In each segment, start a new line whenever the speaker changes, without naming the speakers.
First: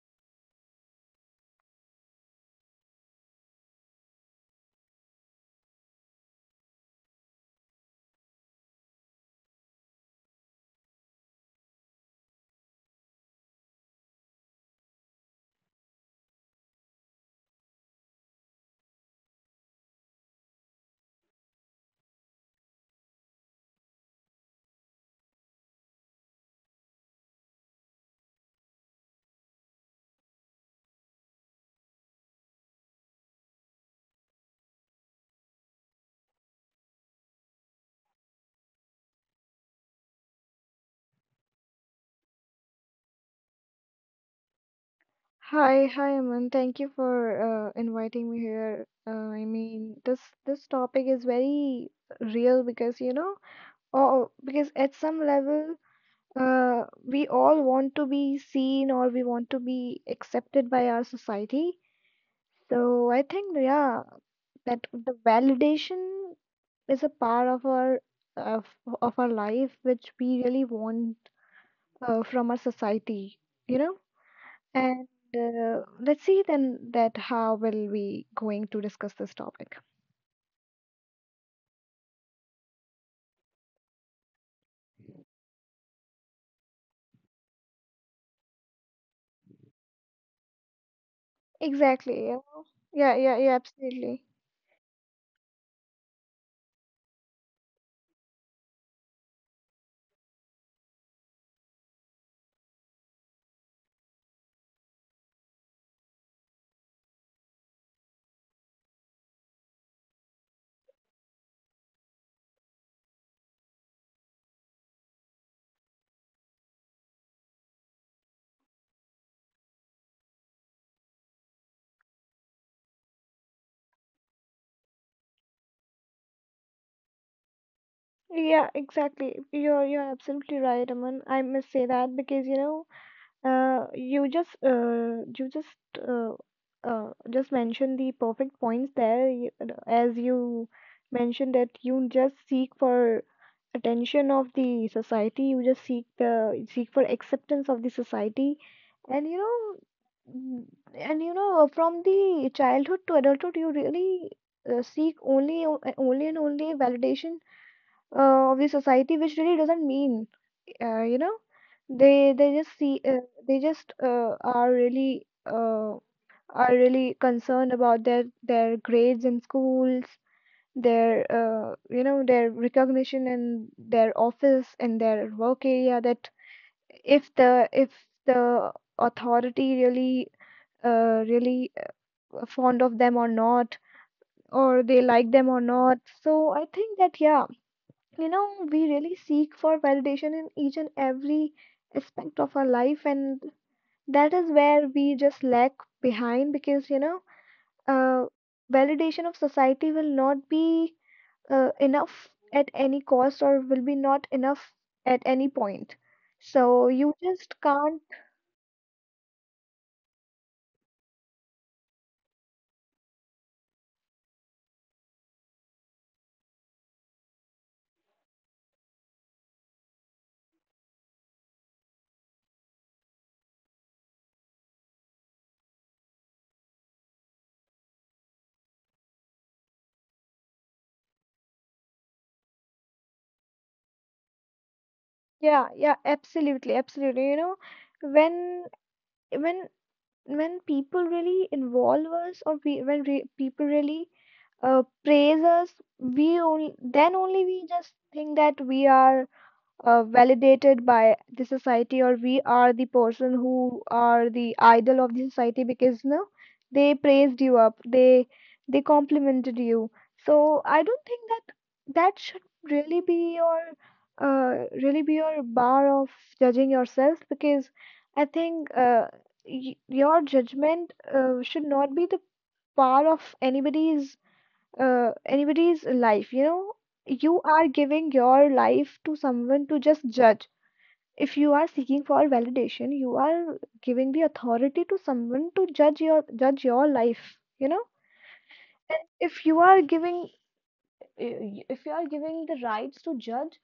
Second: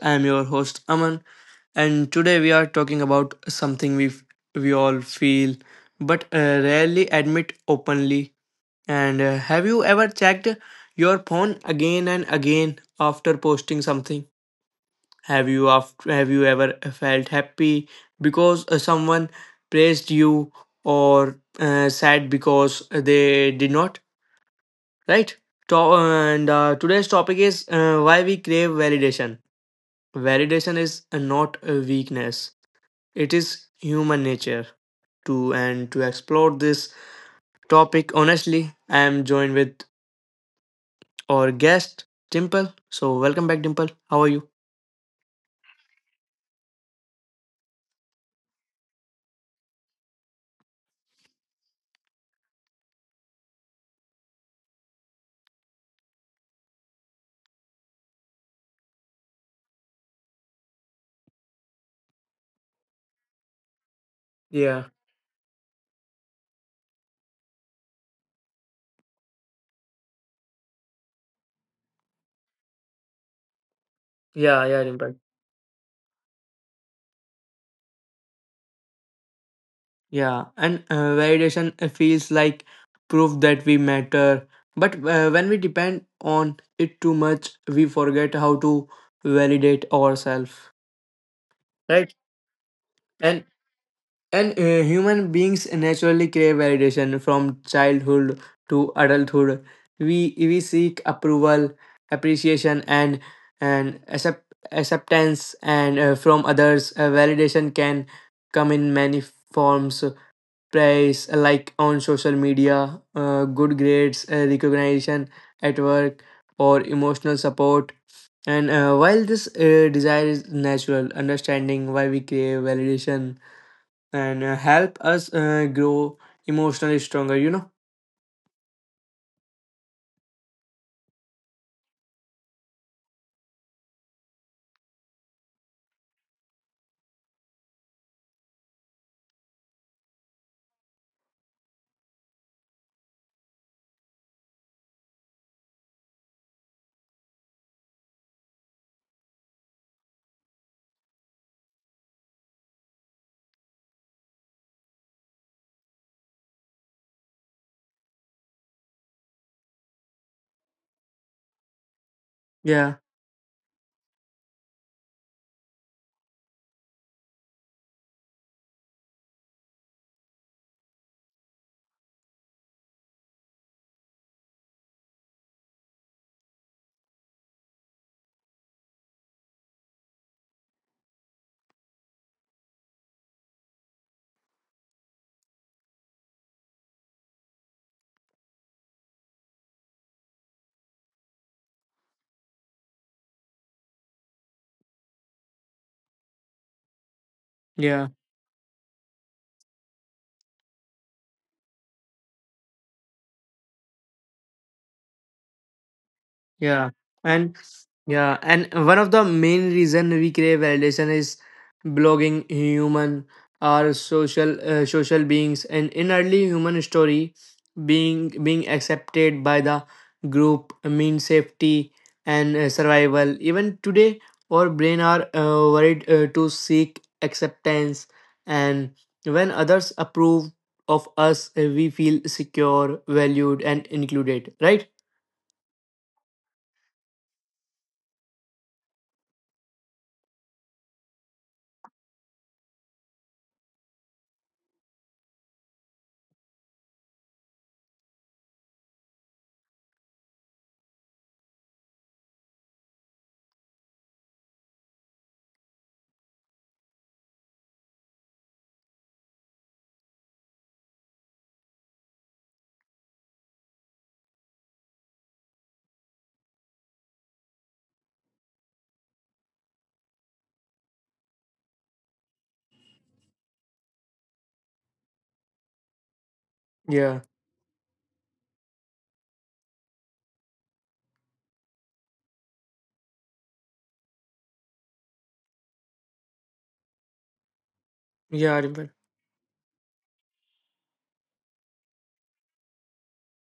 I am your host Aman, and today we are talking about something we all feel but rarely admit openly. And Have you ever checked your phone again and again after posting something? Have you ever felt happy because someone praised you or sad because they did not? Right. to- and Today's topic is why we crave validation. Is not a weakness, it is human nature. To explore this topic honestly, I am joined with our guest Dimple. So welcome back, Dimple, how are you?
Hi, hi, Aman. Thank you for inviting me here. This topic is very real because because at some level, we all want to be seen or we want to be accepted by our society. So I think, yeah,
Yeah,
that the validation is a part of of, of our life which we really want from our society, you know.
yeah, yeah,
And
Dimple.
let's see then that how will we going to discuss this topic.
Yeah and Validation feels like proof that we matter, but when we depend on it too much, we forget how to validate ourselves.
Exactly. Yeah, yeah, yeah,
and
yeah, absolutely.
and uh, human beings naturally crave validation from childhood to adulthood. We seek approval, appreciation, and acceptance, and from others, validation can come in many forms: praise like on social media, good grades, recognition at work, or emotional support. And while this desire is natural, understanding why we crave validation and help us grow emotionally stronger, you know?
Yeah, exactly. You're absolutely right, Aman. I must say that, because you know You just mentioned the perfect points there, you, as you mentioned, that you just seek for attention of the society, you just seek the seek for acceptance of the society. And you know, mm, and you know, from the childhood to adulthood, you really seek only and only validation of the society, which really doesn't mean you know, they just
Yeah,
see they just are really concerned about their grades in schools, their, you know, their recognition in their office, in their work area, that if the authority really really fond of them or not, or they like them or not. So I think that, yeah, you know, we really seek for validation in each and every aspect of our life, and that is where we just lag behind because you know
yeah.
uh, validation of society will not be enough at any cost, or will be not enough at any point, so
Yeah,
you
and
just can't
yeah, and one of the main reason we crave validation is blogging. Human are social social beings, and in early human story, being accepted by the group means safety and survival. Even today, our brain are worried to seek acceptance, and when others approve of us, we feel secure, valued, and included. Right?
yeah, yeah, absolutely, absolutely. You know, when when when people really involve us, when re people really praise us, we only then only we just think that we are validated by the society, or we are the person who are the idol of the society, because no, they praised you up, they complimented you. So I don't think that that should really be your bar of judging yourself, because I think y your judgment should not be the bar of anybody's life, you know,
Yeah.
you are giving your life to someone to just judge. If you are seeking for validation, you are giving the authority to someone to judge your life, you know?
Yeah.
And if you are giving the rights to judge,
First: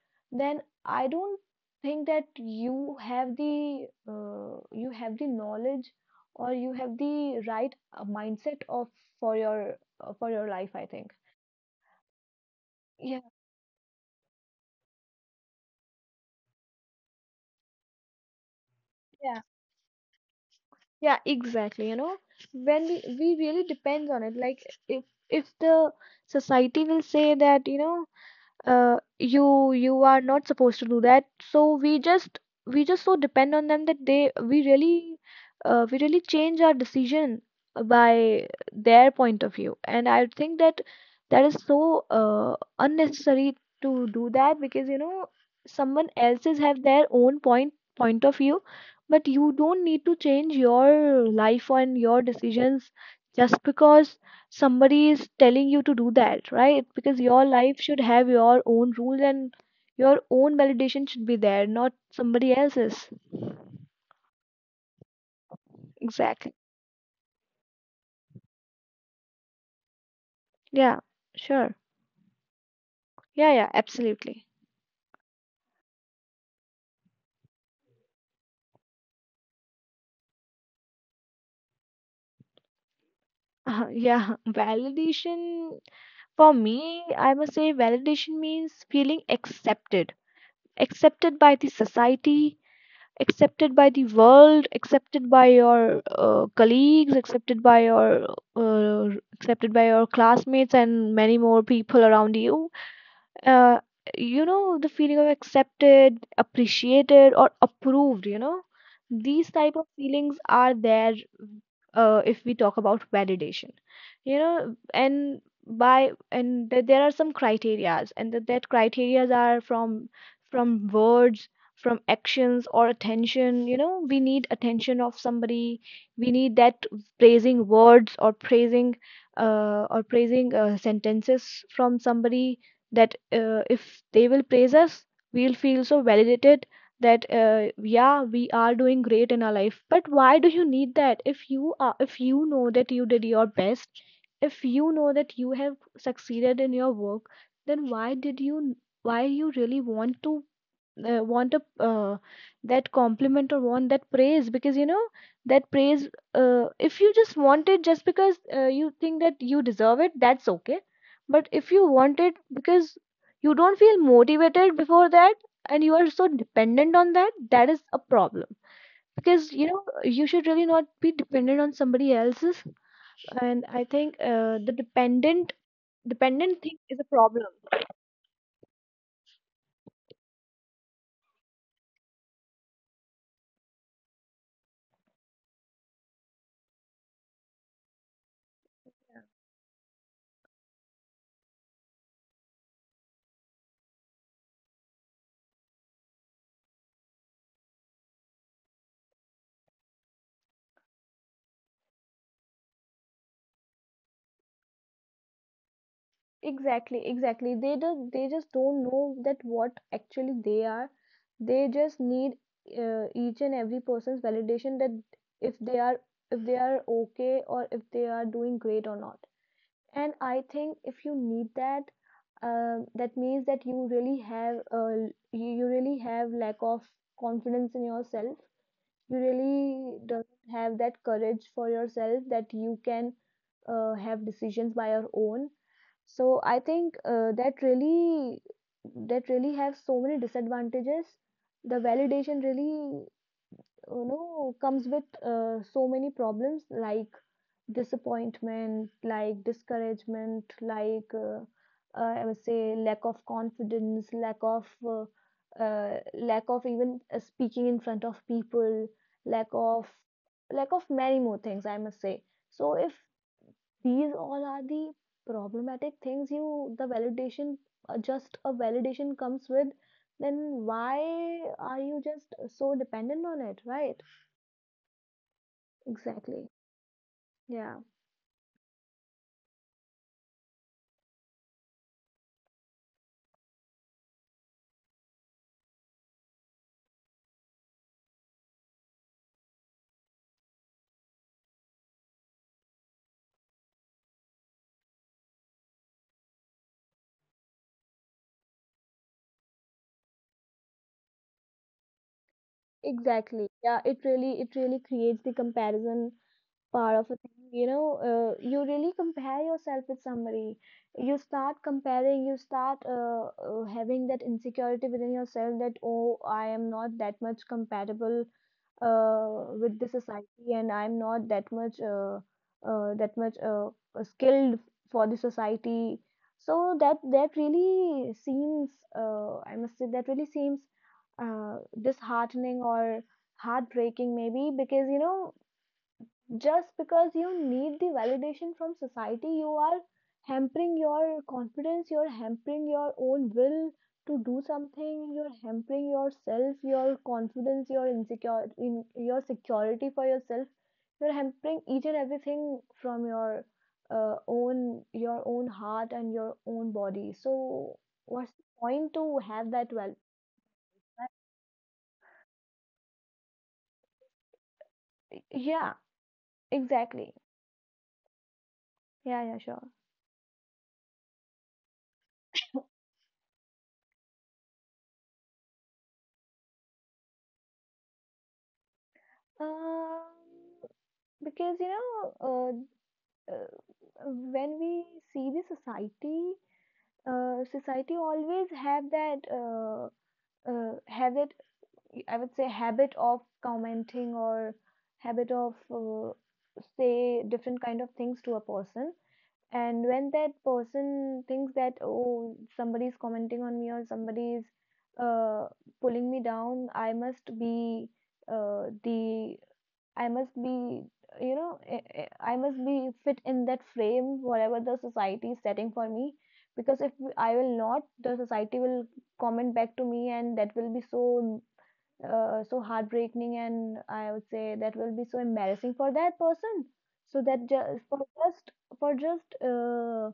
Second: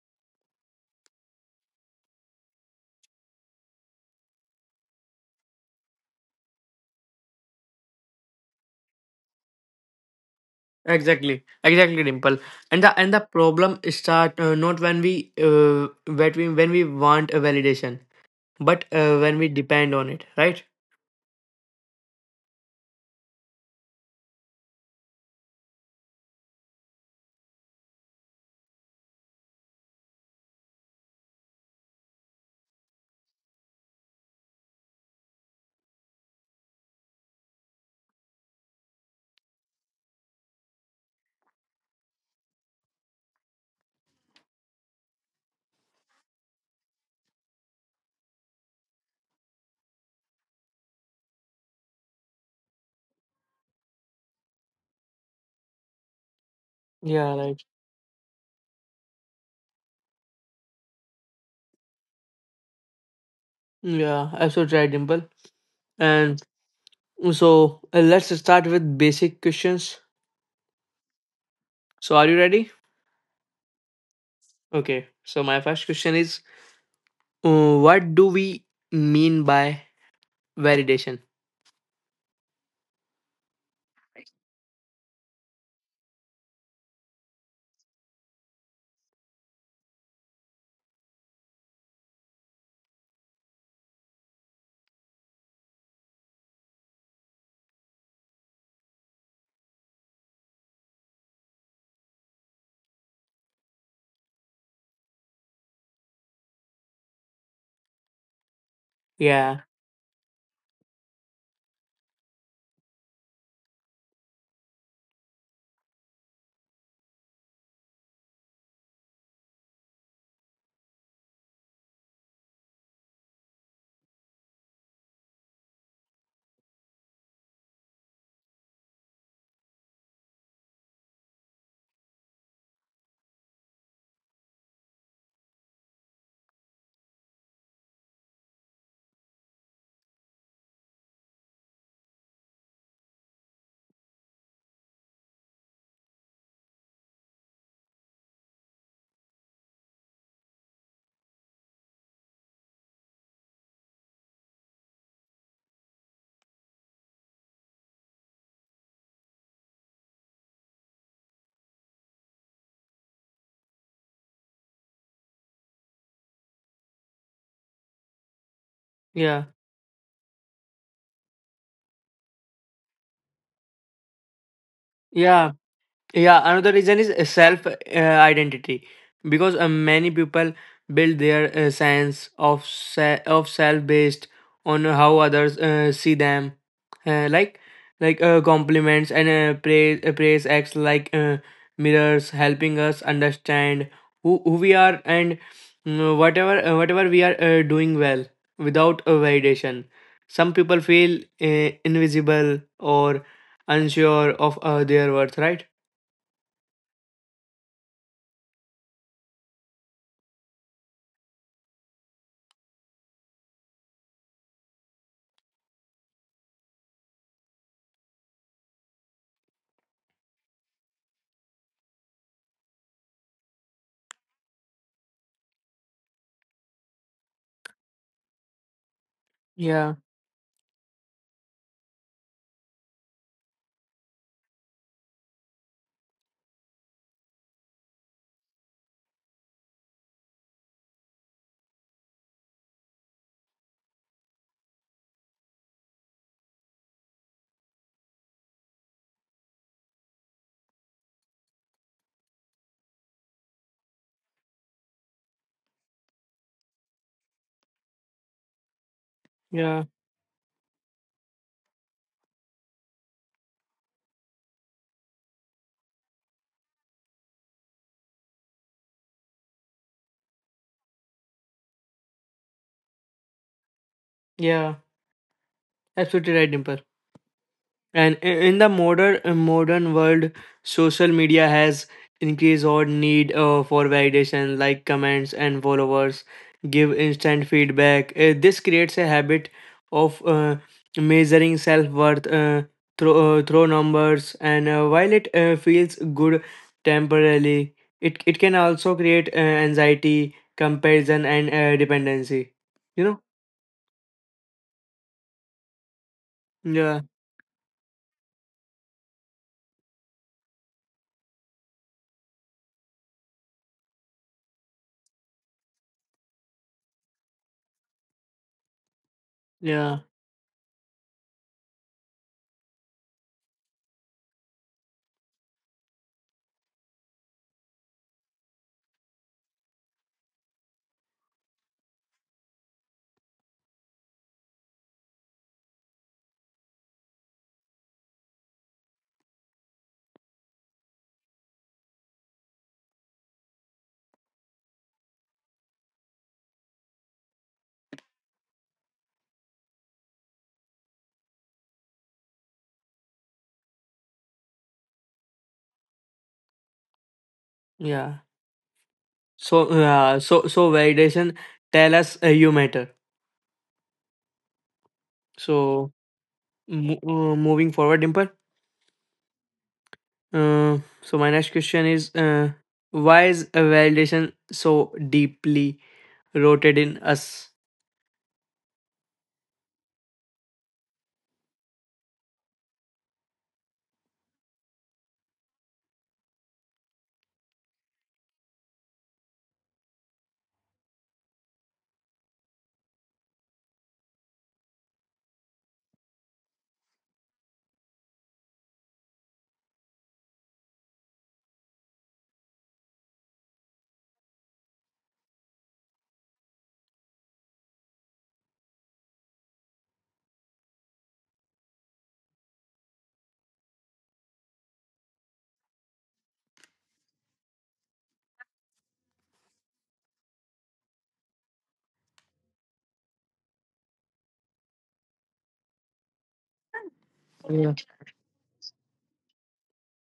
then I don't think that you have the knowledge, or you have the right mindset of for your life, I think.
Exactly, exactly, Dimple. And
Yeah.
the problem start not when we when we when we want a validation, but when we depend on it, right?
Yeah, exactly. You know, when we really depends on it. Like if the society will say that, you know, you are not supposed to do that, so we just so depend on them that they we really change our decision by their point of view. And I think that that is so unnecessary to do that, because you know, someone else's have their own point of view, but you don't need to change your life and your decisions just because somebody is telling you to do that, right? Because
Yeah,
your
right.
life should have your own rules and your own validation should be there, not somebody else's.
Yeah, absolutely right, Dimple. And
Exactly.
so let's start with basic questions.
Yeah, sure.
So are you ready?
Yeah, yeah, absolutely.
Okay. So my first question is, what do we mean by validation?
Yeah, validation for me, I must say, validation means feeling accepted, accepted by the society, accepted by the world, accepted by your colleagues, accepted by your, uh, accepted by your classmates, and many more people around you. uh, you know, the feeling of accepted, appreciated, or approved, you know, these
Yeah,
type of feelings are there if we talk about validation, you know. And by, and there are some criterias, and that criterias are from words, from actions, or attention, you know. We need attention of somebody, we need that praising words or praising, sentences from somebody, that if they will praise us, we'll feel so validated, that yeah, we are doing great in our life. But why do you need that if you are, if you know that you did your best, if you know that you have succeeded in your work, then why you really want to want a that compliment, or want that praise? Because you know that praise if you just want it just because you think that you deserve it, that's okay. But if you want it because you don't feel motivated before that, and you are so dependent on that, that is a problem.
yeah,
Because you know, you should really not be dependent on somebody else's, and I think uh, the
yeah.
dependent
Yeah,
dependent
another
thing
reason
is a
is
problem.
self identity, because many people build their sense of self based on how others see them, uh, like like compliments and praise praise acts like mirrors, helping us understand who we are, and whatever we are doing well without a validation. Some people feel invisible or unsure of their worth, right?
Exactly, exactly. They do, they just don't know that what actually they are. They just need each and every person's validation, that if they are, if they are okay, or if they are doing great or not. And I think if you need that, that means that you really have you really have lack of confidence in yourself, you
Yeah,
really don't have that courage for yourself, that you can have decisions by your own. So I think that really, that really have so many disadvantages. The validation really, you know, comes with so many problems, like disappointment, like discouragement, like I would say lack of confidence, lack of even speaking in front of people, lack
yeah,
of lack of many more things, I must say. So if these all are the problematic things, you the validation just a validation comes with, then why are you just so dependent on it, right?
yeah. Absolutely
Exactly.
right, Dimple.
Yeah.
And in the modern world, social media has increased our need for validation, like comments and followers, give instant feedback. This creates a habit of measuring self worth through through numbers. And while it feels good temporarily, it can also create anxiety, comparison, and dependency. You know?
Exactly. Yeah, it really, it really creates the comparison part
Yeah,
of a thing. You know, you really compare yourself with somebody. You start comparing, you start having that insecurity within yourself, that oh, I am not that much compatible with the
yeah.
society, and I'm not that much uh, that much uh, skilled for the society. So that that really seems I must say that really seems uh, disheartening or heartbreaking, maybe, because you know, just because you need the validation from society, you are hampering your confidence, you're hampering your own will to do something, you're hampering yourself, your confidence, your insecure in your security for yourself. You're hampering each and everything from your own your own heart and your own body. So
Yeah.
what's the point to have
So
that well?
so validation tell us you matter.
Yeah,
So
exactly.
moving forward, Dimple.
Yeah, yeah, sure.
So my next question is, why is a validation so deeply rooted in us?
Um, because you know, uh, when we see the society, society always have that habit, I would say, habit of commenting, or habit of say different kind of things to a person. And when that person thinks that oh, somebody's commenting on me, or somebody's uh, pulling me down, I must be the I must be, you know, I must be fit in that frame, whatever the society is setting for me. Because if I will not, the society will comment back to me, and that will be so, so heartbreaking, and I would say that will be so embarrassing for that person. So that
Yeah.
just for just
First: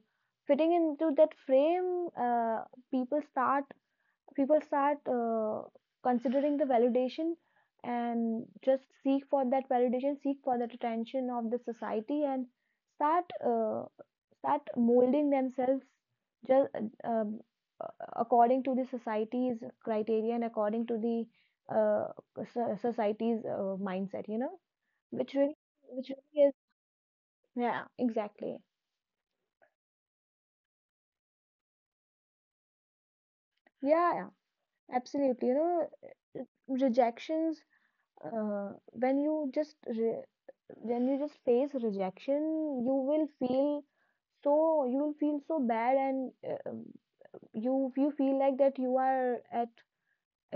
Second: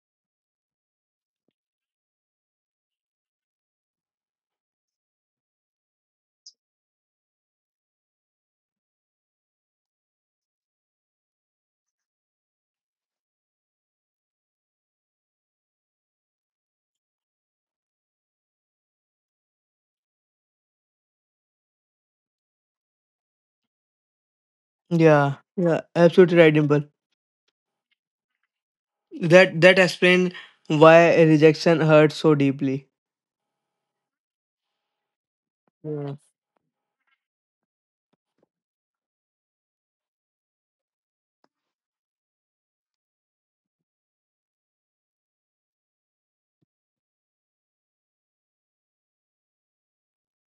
fitting into that frame, uh, people start, people start considering the validation, and just seek for that validation, seek for that attention of the society, and start start molding themselves just um, uh, according to the society's criteria, and according to the uh, society's mindset, you know, which
Yeah.
really,
Yeah.
which
Absolutely
really is,
right, Dimple.
yeah, exactly,
That that explains why rejection hurts so deeply.
yeah, yeah, absolutely. You know,
Yeah.
rejections, uh, when you just re- when you just face rejection, you will feel so, you will feel so bad, and you, you feel like that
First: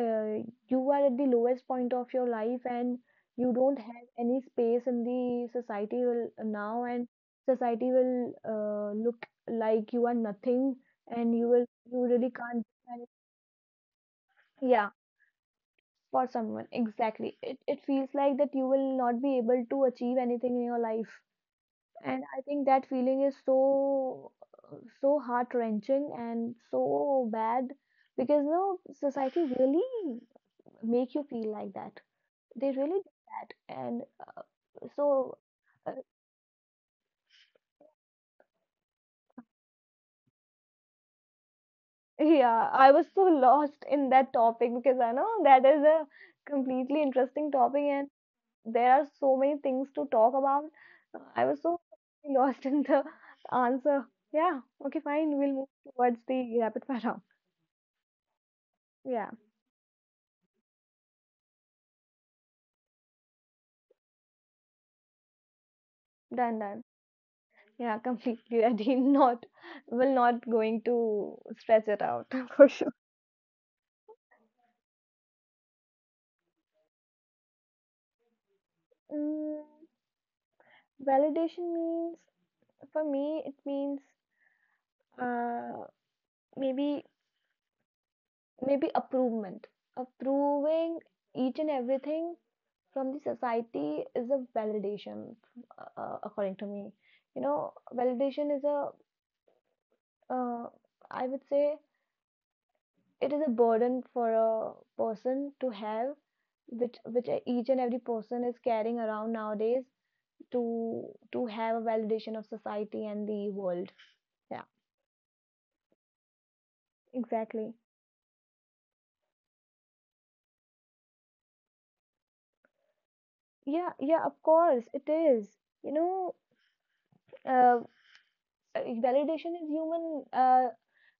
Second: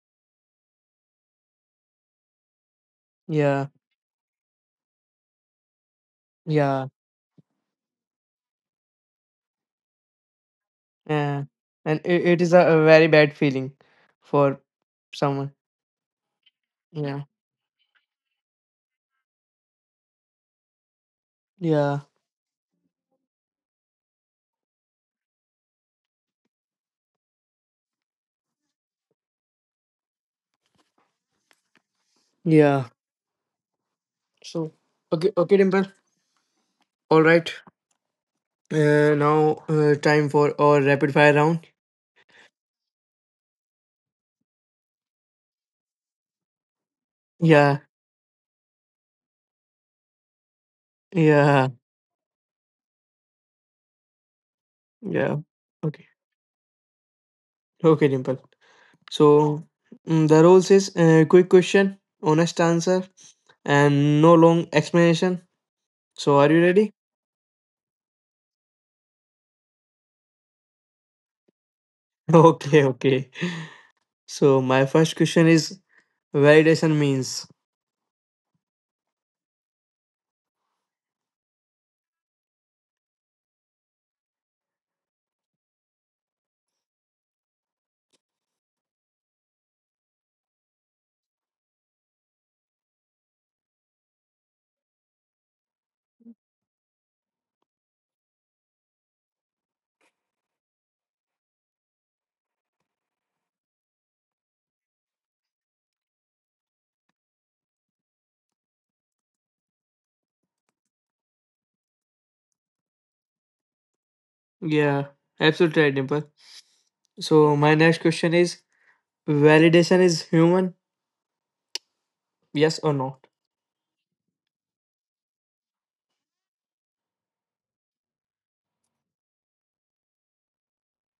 uh, you are at the lowest point of your life, and you
Yeah.
don't have any space in the society will now,
Yeah.
and society will look like you are nothing, and
Yeah.
you will,
And
you
it,
really
it is
can't,
a very bad feeling for
yeah,
someone.
for someone,
Yeah.
exactly, it feels like that you will not be able to achieve anything in your life,
Yeah.
and I think that feeling is so, so heart wrenching and so bad, because no, society really make you feel like that, they
Yeah.
really do that, and
So,
so
okay, okay, Dimple.
uh,
All right. Now, time for our rapid fire round.
yeah, I was so lost in that topic, because I know that is a completely interesting topic,
Yeah,
and there are so many things to talk about. I was
yeah,
so lost in the answer. Yeah, okay,
yeah.
fine. We'll move
Okay,
towards the rapid fire round.
okay, Dimple.
Yeah,
So, the rules is quick question, honest answer, and no long explanation. So, are
done,
you
done.
ready?
Yeah, completely ready. Not, will not going to stretch it out for
Okay,
sure.
okay. So, my first question is validation means.
Mm, Validation means, for me it means, uh maybe maybe approvement, approving each and everything from the society is a validation. According to me, you know, validation is a, uh, I would say, it is a burden for a person to have, which each and every person is carrying around nowadays, to to have a validation of society and the world, yeah.
Yeah, absolutely right, Dimple. So, my
Exactly.
next question is validation is human, yes or not?
Yeah, yeah, of course it is. You know, uh, uh, validation is human.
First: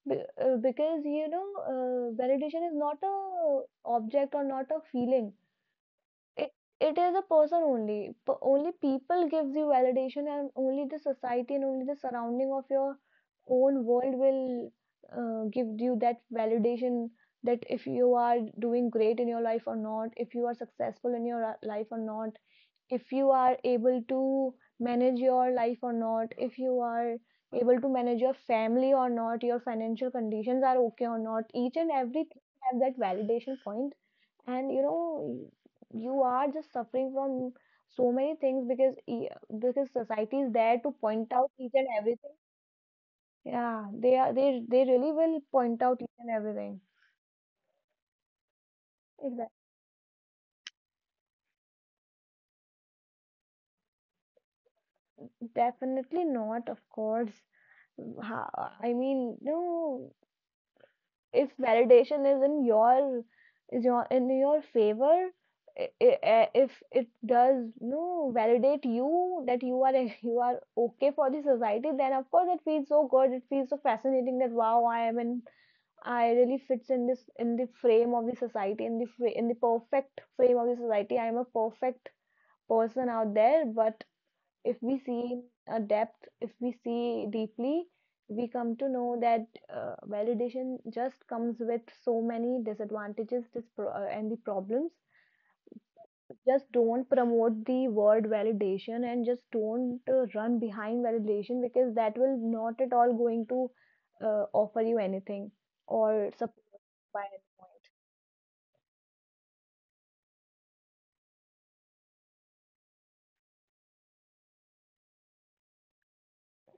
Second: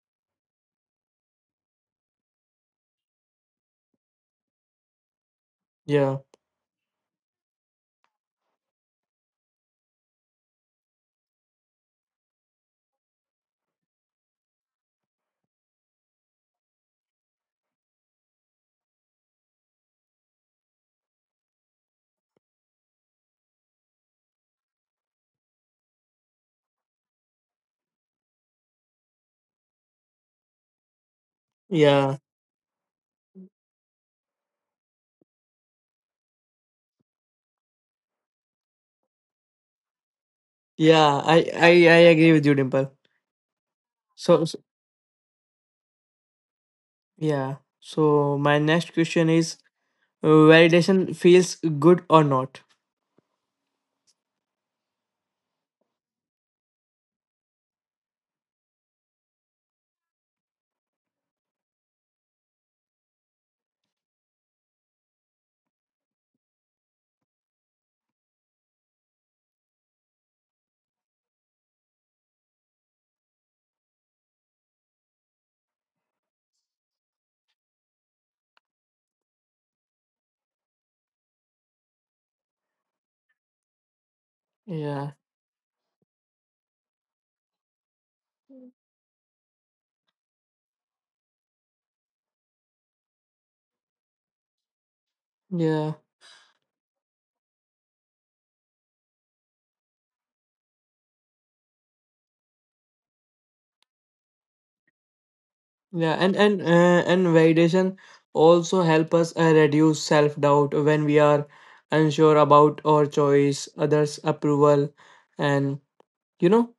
Be Because you know, validation is not a object or not a feeling.
Yeah,
It it is a person only. P only people gives you validation, and only the society and only the surrounding of your own world will, give you that validation. That if you are doing great in your life or not, if you are successful in your, life or not, if you are able to manage your life or not, if you are able to manage your family or not, your financial conditions are okay or not, each and
yeah.
everything have that validation point. And you know, you are just suffering from so many things, because society is there to
Yeah,
point
I
out
I
each and
I agree
everything.
with you, Dimple.
Yeah, they are
So,
they really will point out each and everything.
yeah. So my next question
Exactly.
is validation feels good or not?
Definitely not, of course. I mean, no. If validation is in your, is your, in your favor, if it does no validate you that you are you are okay for the society, then of course it feels so good, it feels so fascinating, that wow, I am in, I really fits in this, in the frame of the society, in the perfect frame of the society. I am a perfect person out there. But if we
Yeah,
see in a depth, if we see deeply, we come to know that, validation just comes with so many disadvantages, and the problems.
yeah,
Just don't promote the word validation, and just don't, run behind validation, because that will not at all going to, offer you anything,
yeah.
or
And and
support
uh,
by
and
any
validation also help us reduce self doubt when we are unsure about our choice, others' approval, and you know,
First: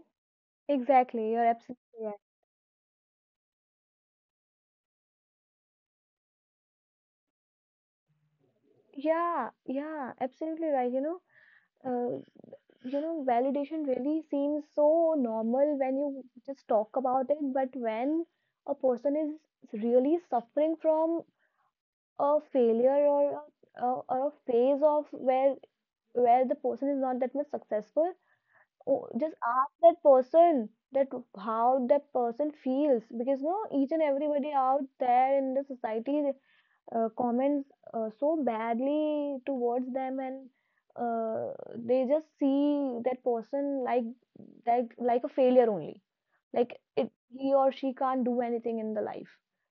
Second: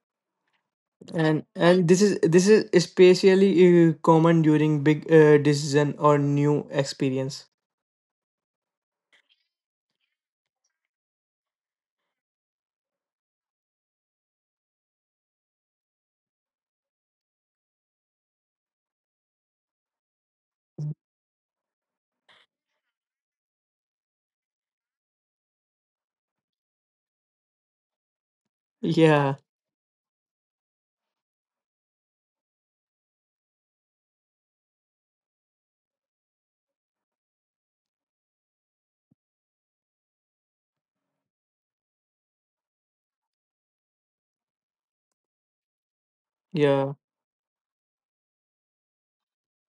point. Exactly, you're
and
absolutely
and this
right.
is this is especially common during big decision or new experience.
Yeah, yeah, absolutely right. Uh, you know, validation really seems so normal when you just talk about it, but when a person is really suffering from a failure, or a phase of, where the person is not that much successful, just
Yeah,
ask that person that how that person feels, because you know, each and everybody out there in the society, comments, so badly towards them. And, they just see that person like, like a failure only, like,
yeah,
it he or she can't do anything in the life,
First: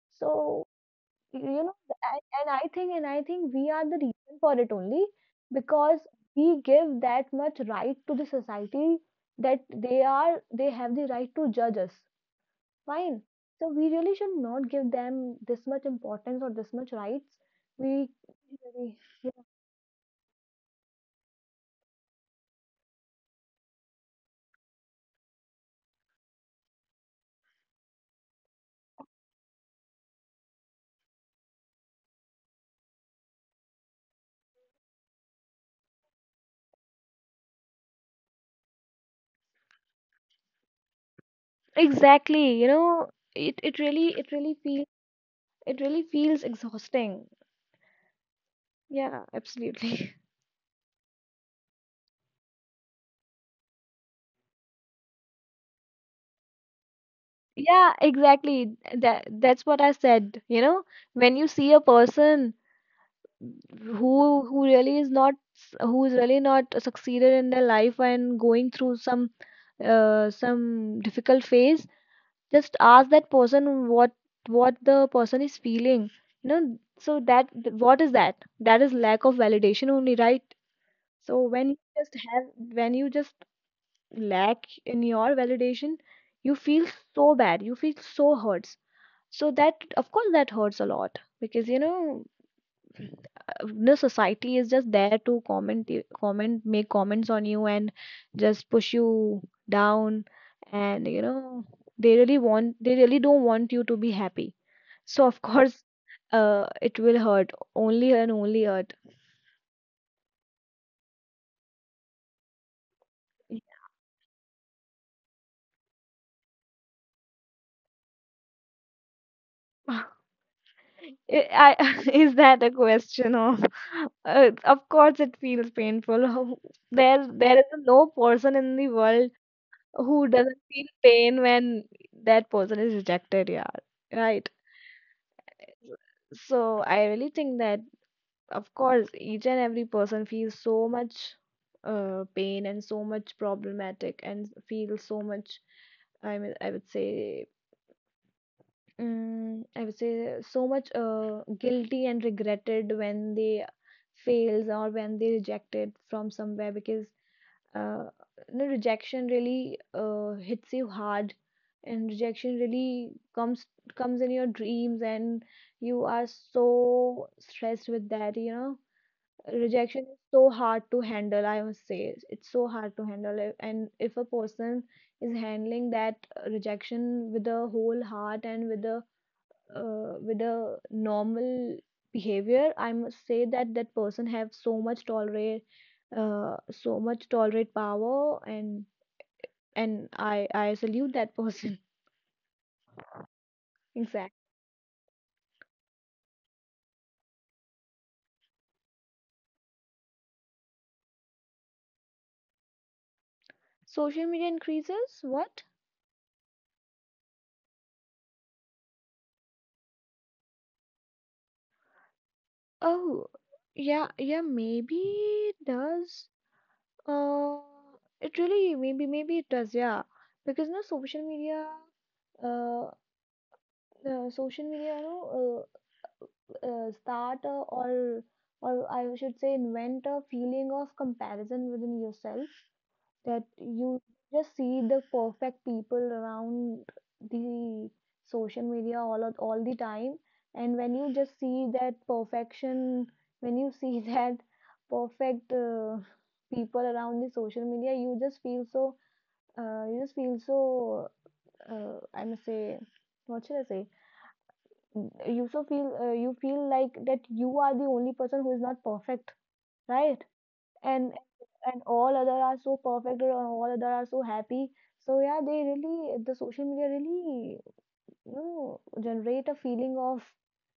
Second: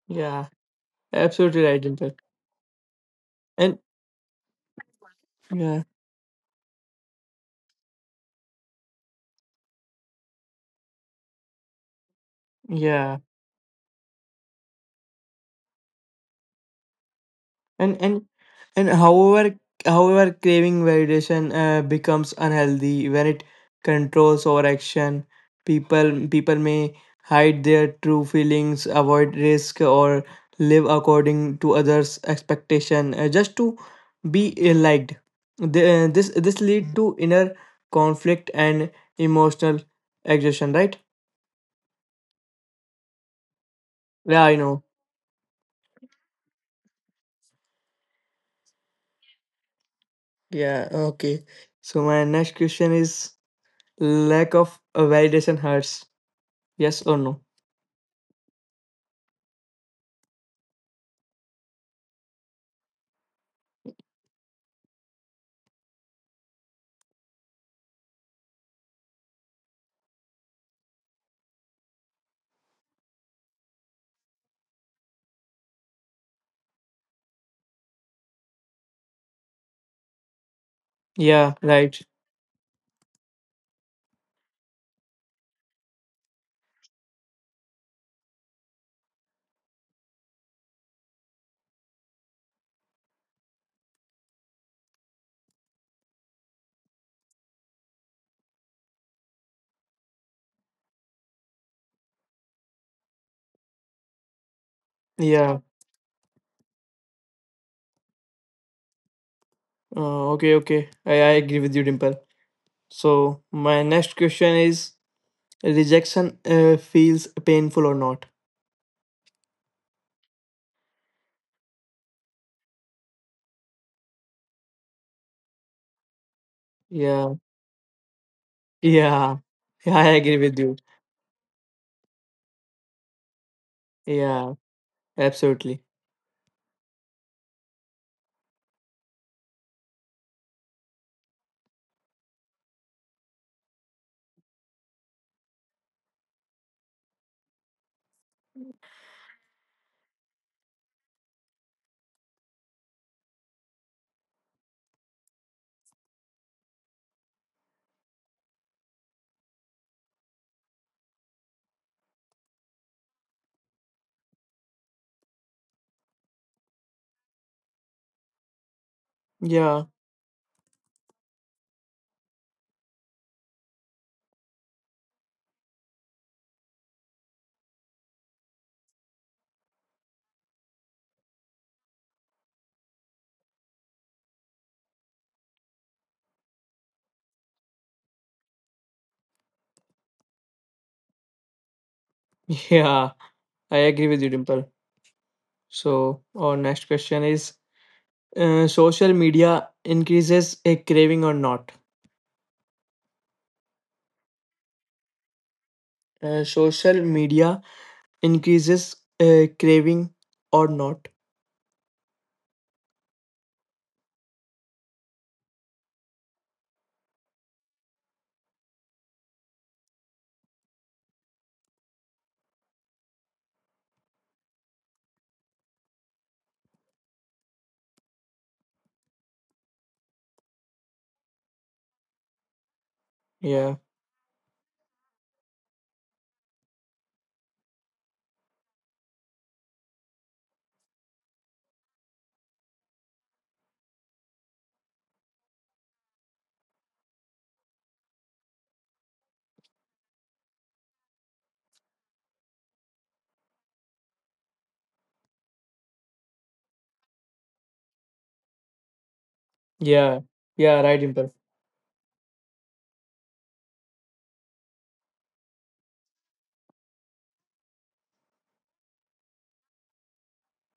yeah.
so you
Absolutely
know.
right, Dimple.
And I think and I think we
And
are the reason for it only,
yeah,
because we give that much right to the society, that they have the right to judge us,
yeah,
fine. So we really should not give them this much importance or this much rights.
and
We
and and
really.
however craving validation becomes unhealthy when it controls our action. People may hide their true feelings, avoid risk, or live according to others' expectation just to be liked. The, this lead to inner conflict and emotional exhaustion. Right?
Exactly, you know, it
Yeah, I know.
it really feels exhausting. Yeah, absolutely.
Yeah, okay. So my next question is lack of validation hurts. Yes or no?
Yeah, exactly. That that's what I said. You know, when you see a person who who really is not, who is really not succeeded in their life, and going through some, some difficult phase, just ask that person what, the person is feeling, you know, so that, what is that, that is lack of validation only, right? So
Yeah,
when
right.
you just have, when you just lack in your validation, you feel so bad, you feel so hurts, so that, of course, that hurts a lot, because you know, the society is just there to, comment you- comment make comments on you, and just push you down. And you know, they really don't want you to be happy, so of
Yeah.
course, it will hurt, only and only hurt.
Okay, okay. I agree with you, Dimple. So my next question is rejection feels painful or not?
I, is that a question of, of course it feels painful. There
Yeah.
there is no person in the world
Yeah. Yeah, I
who
agree with
doesn't
you.
feel pain when that person is rejected, yeah, right?
Yeah, absolutely.
So I really think that, of course each and every person feels so much, pain, and so much problematic, and feels so much, I mean, I would say, I would say so much, guilty and regretted when they fails, or when they rejected from somewhere. Because, uh, you know, rejection really, hits you hard. And rejection really comes in your dreams, and you are so stressed with that, you know.
Yeah.
Rejection is so hard to handle, I must say, it's so hard to handle it. And if a person is handling that, rejection with a whole heart, and with a, with a normal behavior, I must say that that person have so much tolerate, so much tolerate power. And I salute that person.
Yeah, I agree with you,
Exactly.
Dimple. So our next question is social media increases a craving or not?
Social media increases what?
Social media increases craving or not?
Oh, yeah, yeah, maybe it does. uh it really, maybe it does, yeah. Because no, social media, uh, social media, you know, start, or I should say, invent a feeling of comparison within yourself, that
Yeah,
you just see the perfect people around the social media, all the time. And when you just see that perfection, when you see that perfect, people around the social media, you just feel so, you just feel so, I must say, what should I say, you feel like that you are the only person who is not perfect,
yeah,
right?
yeah, right,
and
Impa.
and all other are so perfect, or all other are so happy. So yeah, the social media really, you know, generate a feeling of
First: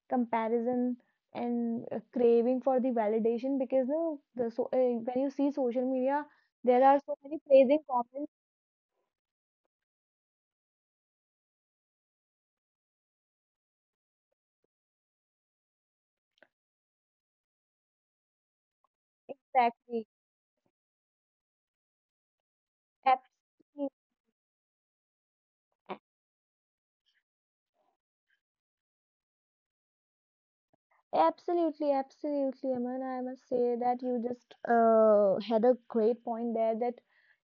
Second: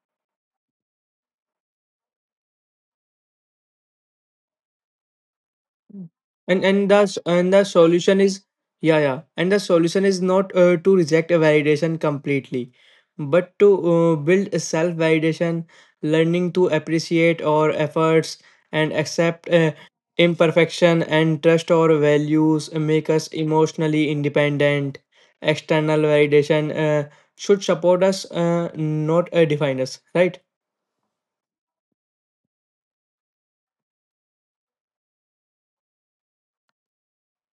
comparison, and, craving for the validation. Because no, the so when you see social media,
and
there
and
are
the
so
s-
many
and the
praising
solution
comments.
is, yeah, yeah, and the solution is not to reject a validation completely, but to build a self validation, learning to appreciate our efforts and accept
Exactly.
imperfection and trust our values. Make us
Absolutely.
emotionally independent. External validation should support us, not define us, right?
Absolutely, absolutely, Aman. I must say that you just, had a great point there, that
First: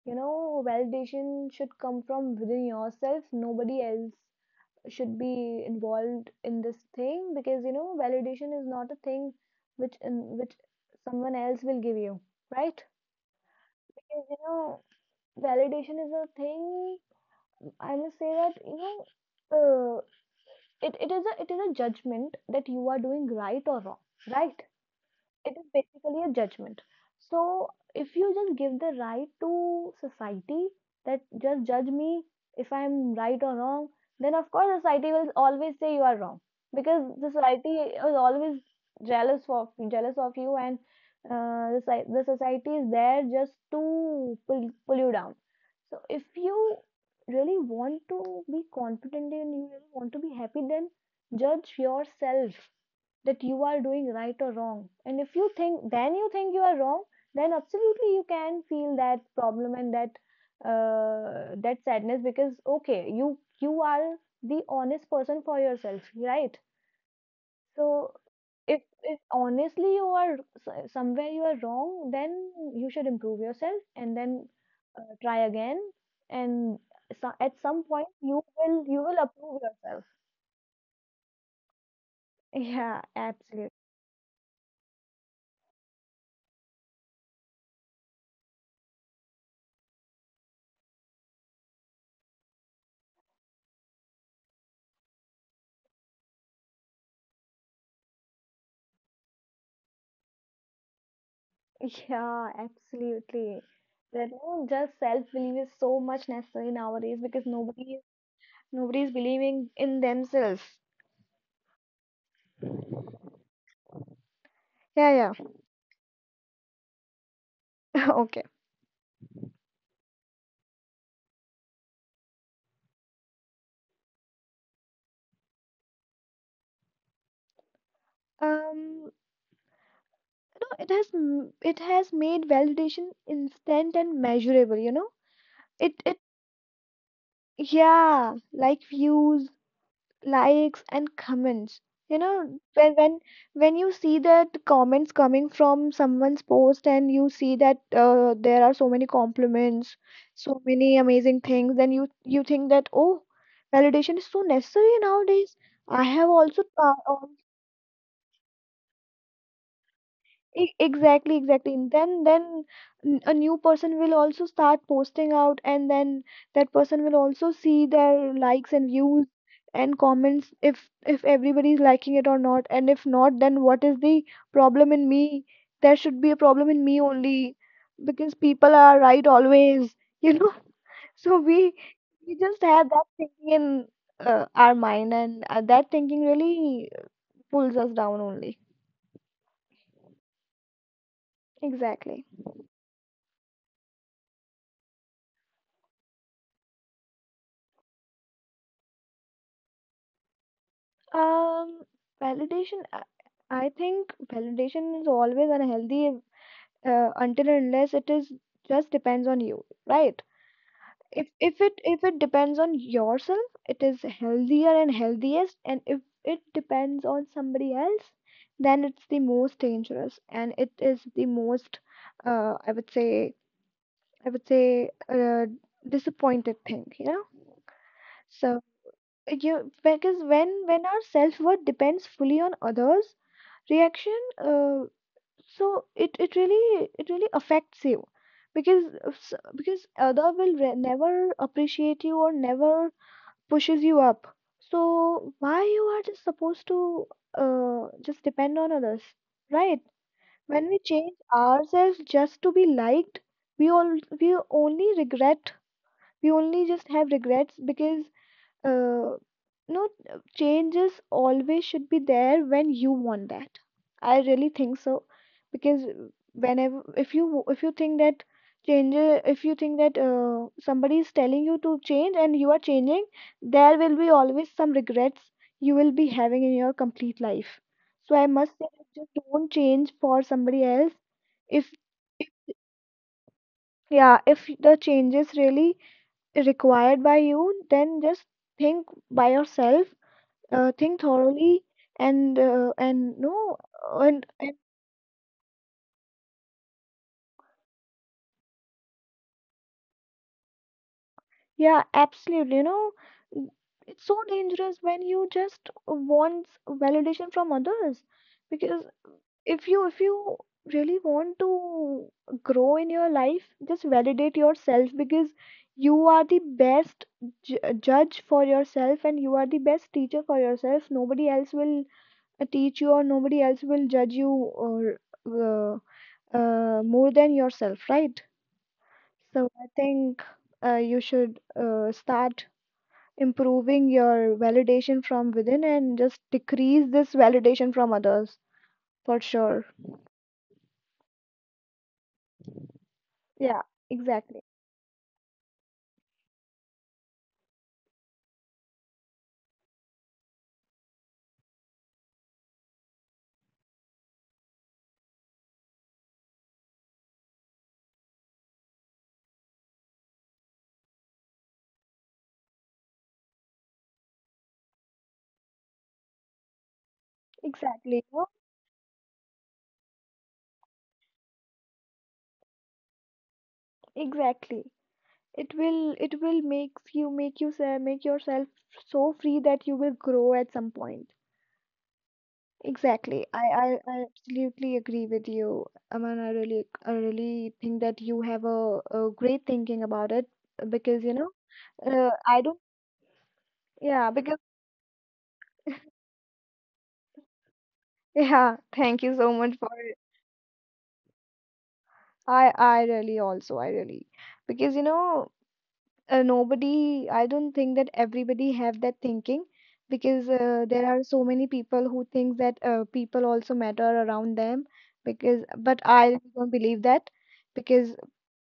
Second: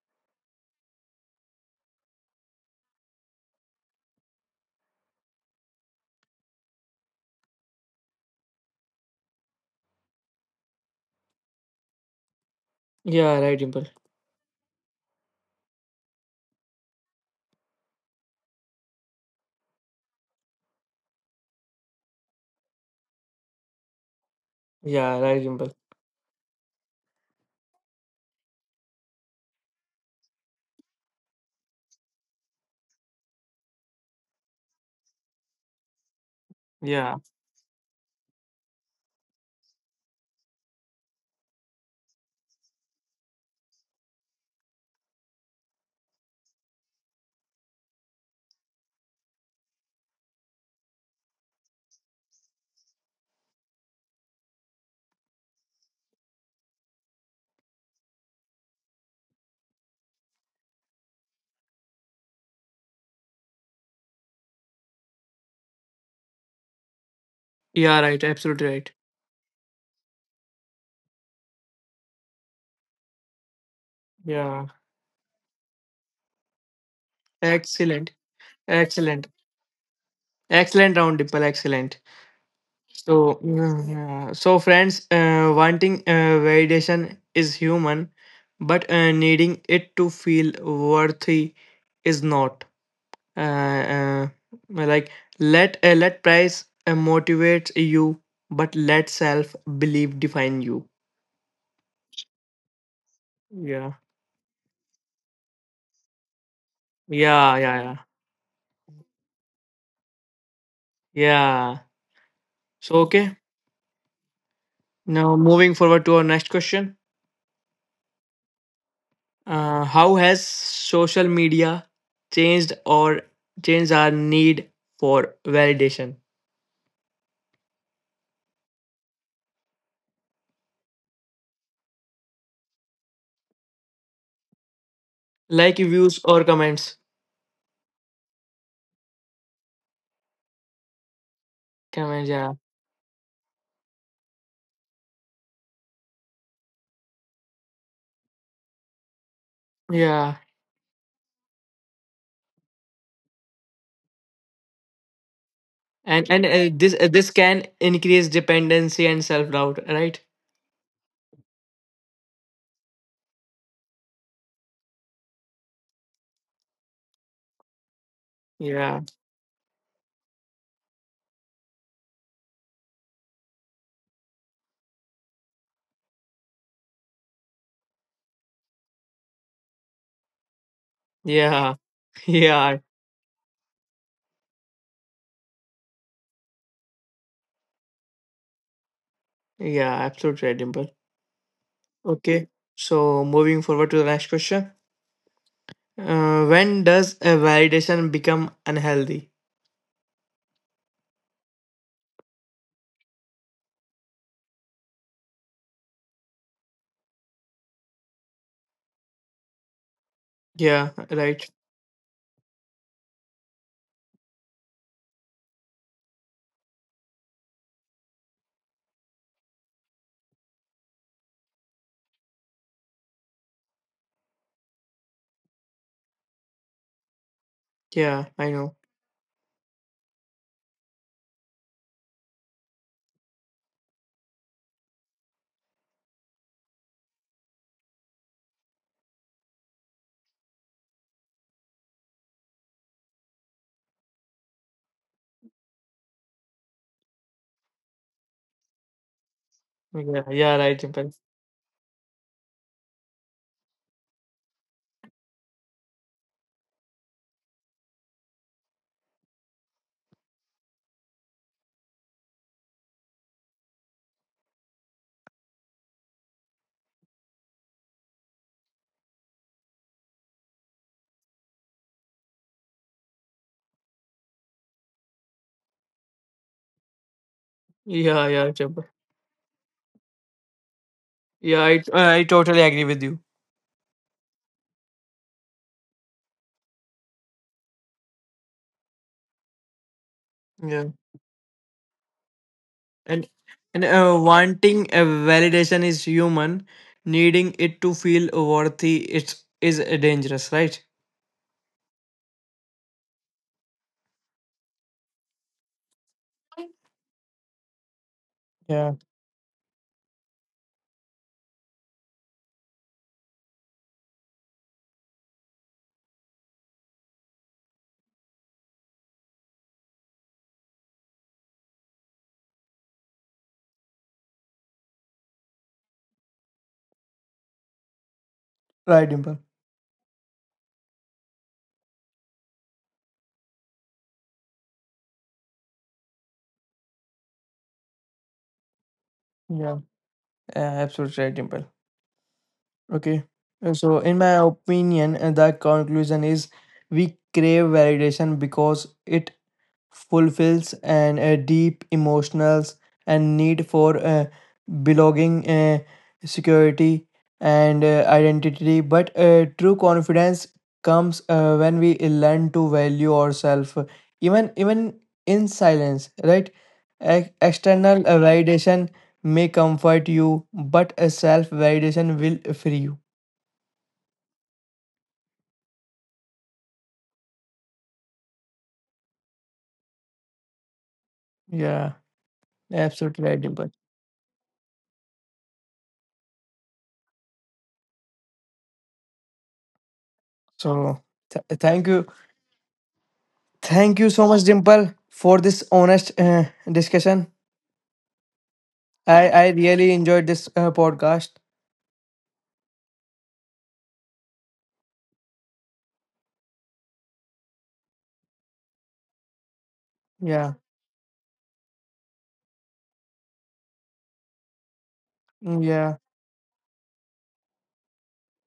you know, validation should come from within yourself. Nobody else should be involved in this thing, because you know, validation is not a thing which someone else will give you, right?
Yeah, right, Dimple.
Because you know, validation is a thing. I must say that, you know, it is a judgment that you are doing right or wrong, right?
Yeah, right,
It is
Dimple.
basically a judgment. So if you just give the right to society, that just judge me if I'm right or wrong, then of course society will always say you are wrong, because
Yeah,
the society is always jealous of you. And, the society is there just to pull you down. So if you really want to be confident, and you really want to be happy, then judge yourself that you are doing right or wrong. And if you think, then you think you are wrong, then absolutely you can feel that problem, and that, that sadness, because okay, you are the honest person for yourself, right?
yeah,
So
right, absolutely
if
right.
if honestly you are, somewhere you are wrong, then you should improve yourself, and then,
Yeah.
try again. And So at some point
Excellent,
you will
excellent,
approve yourself.
excellent round, Dipal. Excellent.
Yeah,
So,
absolutely.
friends, wanting validation is human, but needing it to feel worthy is not. Uh, uh, like let price motivate you, but let self belief define you.
Yeah, absolutely.
Yeah,
That you know, just self-belief is so much necessary nowadays, because
yeah, yeah, yeah,
nobody is believing in themselves.
yeah. So okay,
Yeah,
now moving forward to our next question.
yeah. Okay.
How has social media changed or changed our need for validation,
Um, no, it has made validation instant and measurable, you know?
like
It
views or comments?
Yeah, like views, likes and comments. You
Comments, yeah,
know, when you see that comments coming from someone's post, and you see that, there are so many compliments,
yeah,
so many amazing things, then you think that, oh, validation is so necessary nowadays. I have
and
also,
this can increase dependency and self doubt, right?
Exactly, exactly. And then, a new person will also start posting out, and then that person will also see their likes and
Yeah,
views and comments, if everybody is liking it or not. And if not, then what is the problem in me? There should be a problem in me only, because people are right always, you know. So we
yeah,
we just
yeah,
have that thinking in, our mind, and, that thinking really pulls us down only.
yeah. Absolutely, right, Dimple.
Exactly.
Okay, so moving forward to the next question. When does a validation become unhealthy?
Um, Validation, I think validation is always unhealthy, until and unless it is, just depends on you, right?
Yeah,
If
right.
if it if it depends on yourself, it is healthier and healthiest. And if it depends on somebody else, then it's, uh, say I would say, disappointing, you know?
Yeah, I know.
So you, because when our self-worth depends fully on others, reaction, so, it really it really affects you, because other will, never appreciate you, or never pushes you up. So why you are just supposed to, just depend on others, right?
Yeah, yeah, right,
When we
Dimple.
change ourselves just to be liked, we only regret, we only just have regrets. Because, uh, no changes always should be there when you want that, I really think so. Because whenever, if you think that, changes if you think that, somebody is telling you to change and you are changing, there will be always some regrets you will be having in your complete life. So
Yeah,
I
yeah,
must say
Jabbar.
that just don't change for somebody else.
Yeah,
If
I totally agree with you.
Yeah, if the change is really required by you, then just think by yourself,
Yeah,
think thoroughly. and uh, and
and
no
and
and, and
wanting a validation is human. Needing it to feel worthy it is dangerous, right?
yeah, absolutely, you know. n- it's so dangerous when you just want validation from others. Because
Yeah,
if you really want to grow in your life, just validate yourself, because you are the best, judge for yourself, and you are the best teacher for yourself. Nobody else will, teach you, or nobody else will judge you, or, uh, more than yourself, right?
right, Dimple.
So I think, you should, start improving your validation from within, and just decrease this validation from others, for sure.
Yeah, yeah, absolutely right, Dimple. Okay.
Yeah,
So, in my
exactly.
opinion, the conclusion is we crave validation because it fulfills a deep emotional and need for belonging, security, and identity. But true confidence comes when we learn to value ourselves, even in silence, right?
Exactly.
External
No?
validation may comfort you, but a self validation will free you.
Exactly. It will make yourself so free that you will grow at some point.
Yeah, absolutely
Exactly.
right, Dimple.
I absolutely agree with you. I mean, I really think that you have a, great thinking about it,
So,
because you know,
th- thank you,
I don't,
thank you
yeah,
so
because,
much, Dimple, for this honest discussion.
yeah, thank you so
I
much for
really
it.
enjoyed this podcast.
I really also, I really, Because you know, nobody, I don't think that everybody have that thinking, because,
Yeah,
there are so many people who think that, people also matter around them, because, but
yeah,
I really don't believe that, because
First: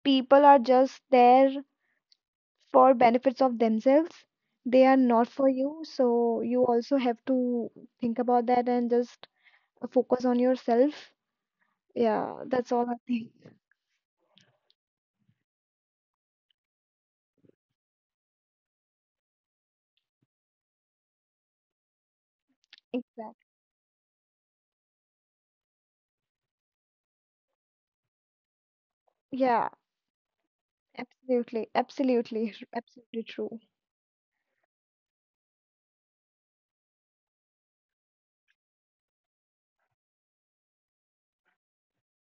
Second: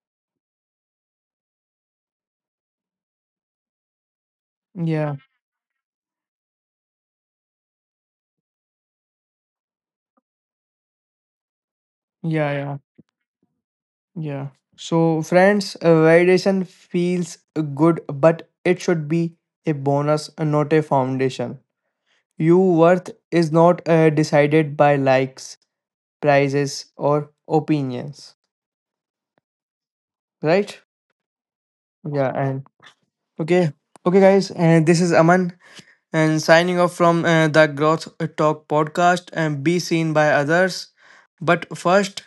people are just there for benefits of themselves, they are
yeah,
not for you. So you also have to think about that, and just focus on yourself. Yeah,
yeah,
that's
yeah,
all I think.
yeah. So, friends, validation feels good, but it should be a bonus, not a foundation. Your worth
Exactly.
is not decided by likes, prices, or opinions,
Yeah,
right?
absolutely,
Yeah.
absolutely,
And
absolutely true.
okay, okay guys, and this is Aman, and signing off from the Growth Talk podcast. And be seen by others, but first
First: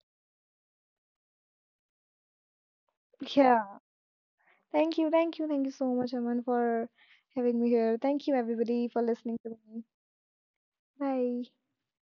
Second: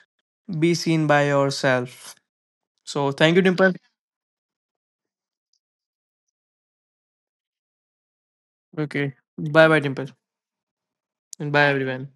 be seen by yourself. So thank you, Dimple.
Yeah, thank you, thank you so much, Aman, for having me here. Thank you everybody for
Okay,
listening to
bye bye,
me.
Dimple.
Bye.
And bye everyone.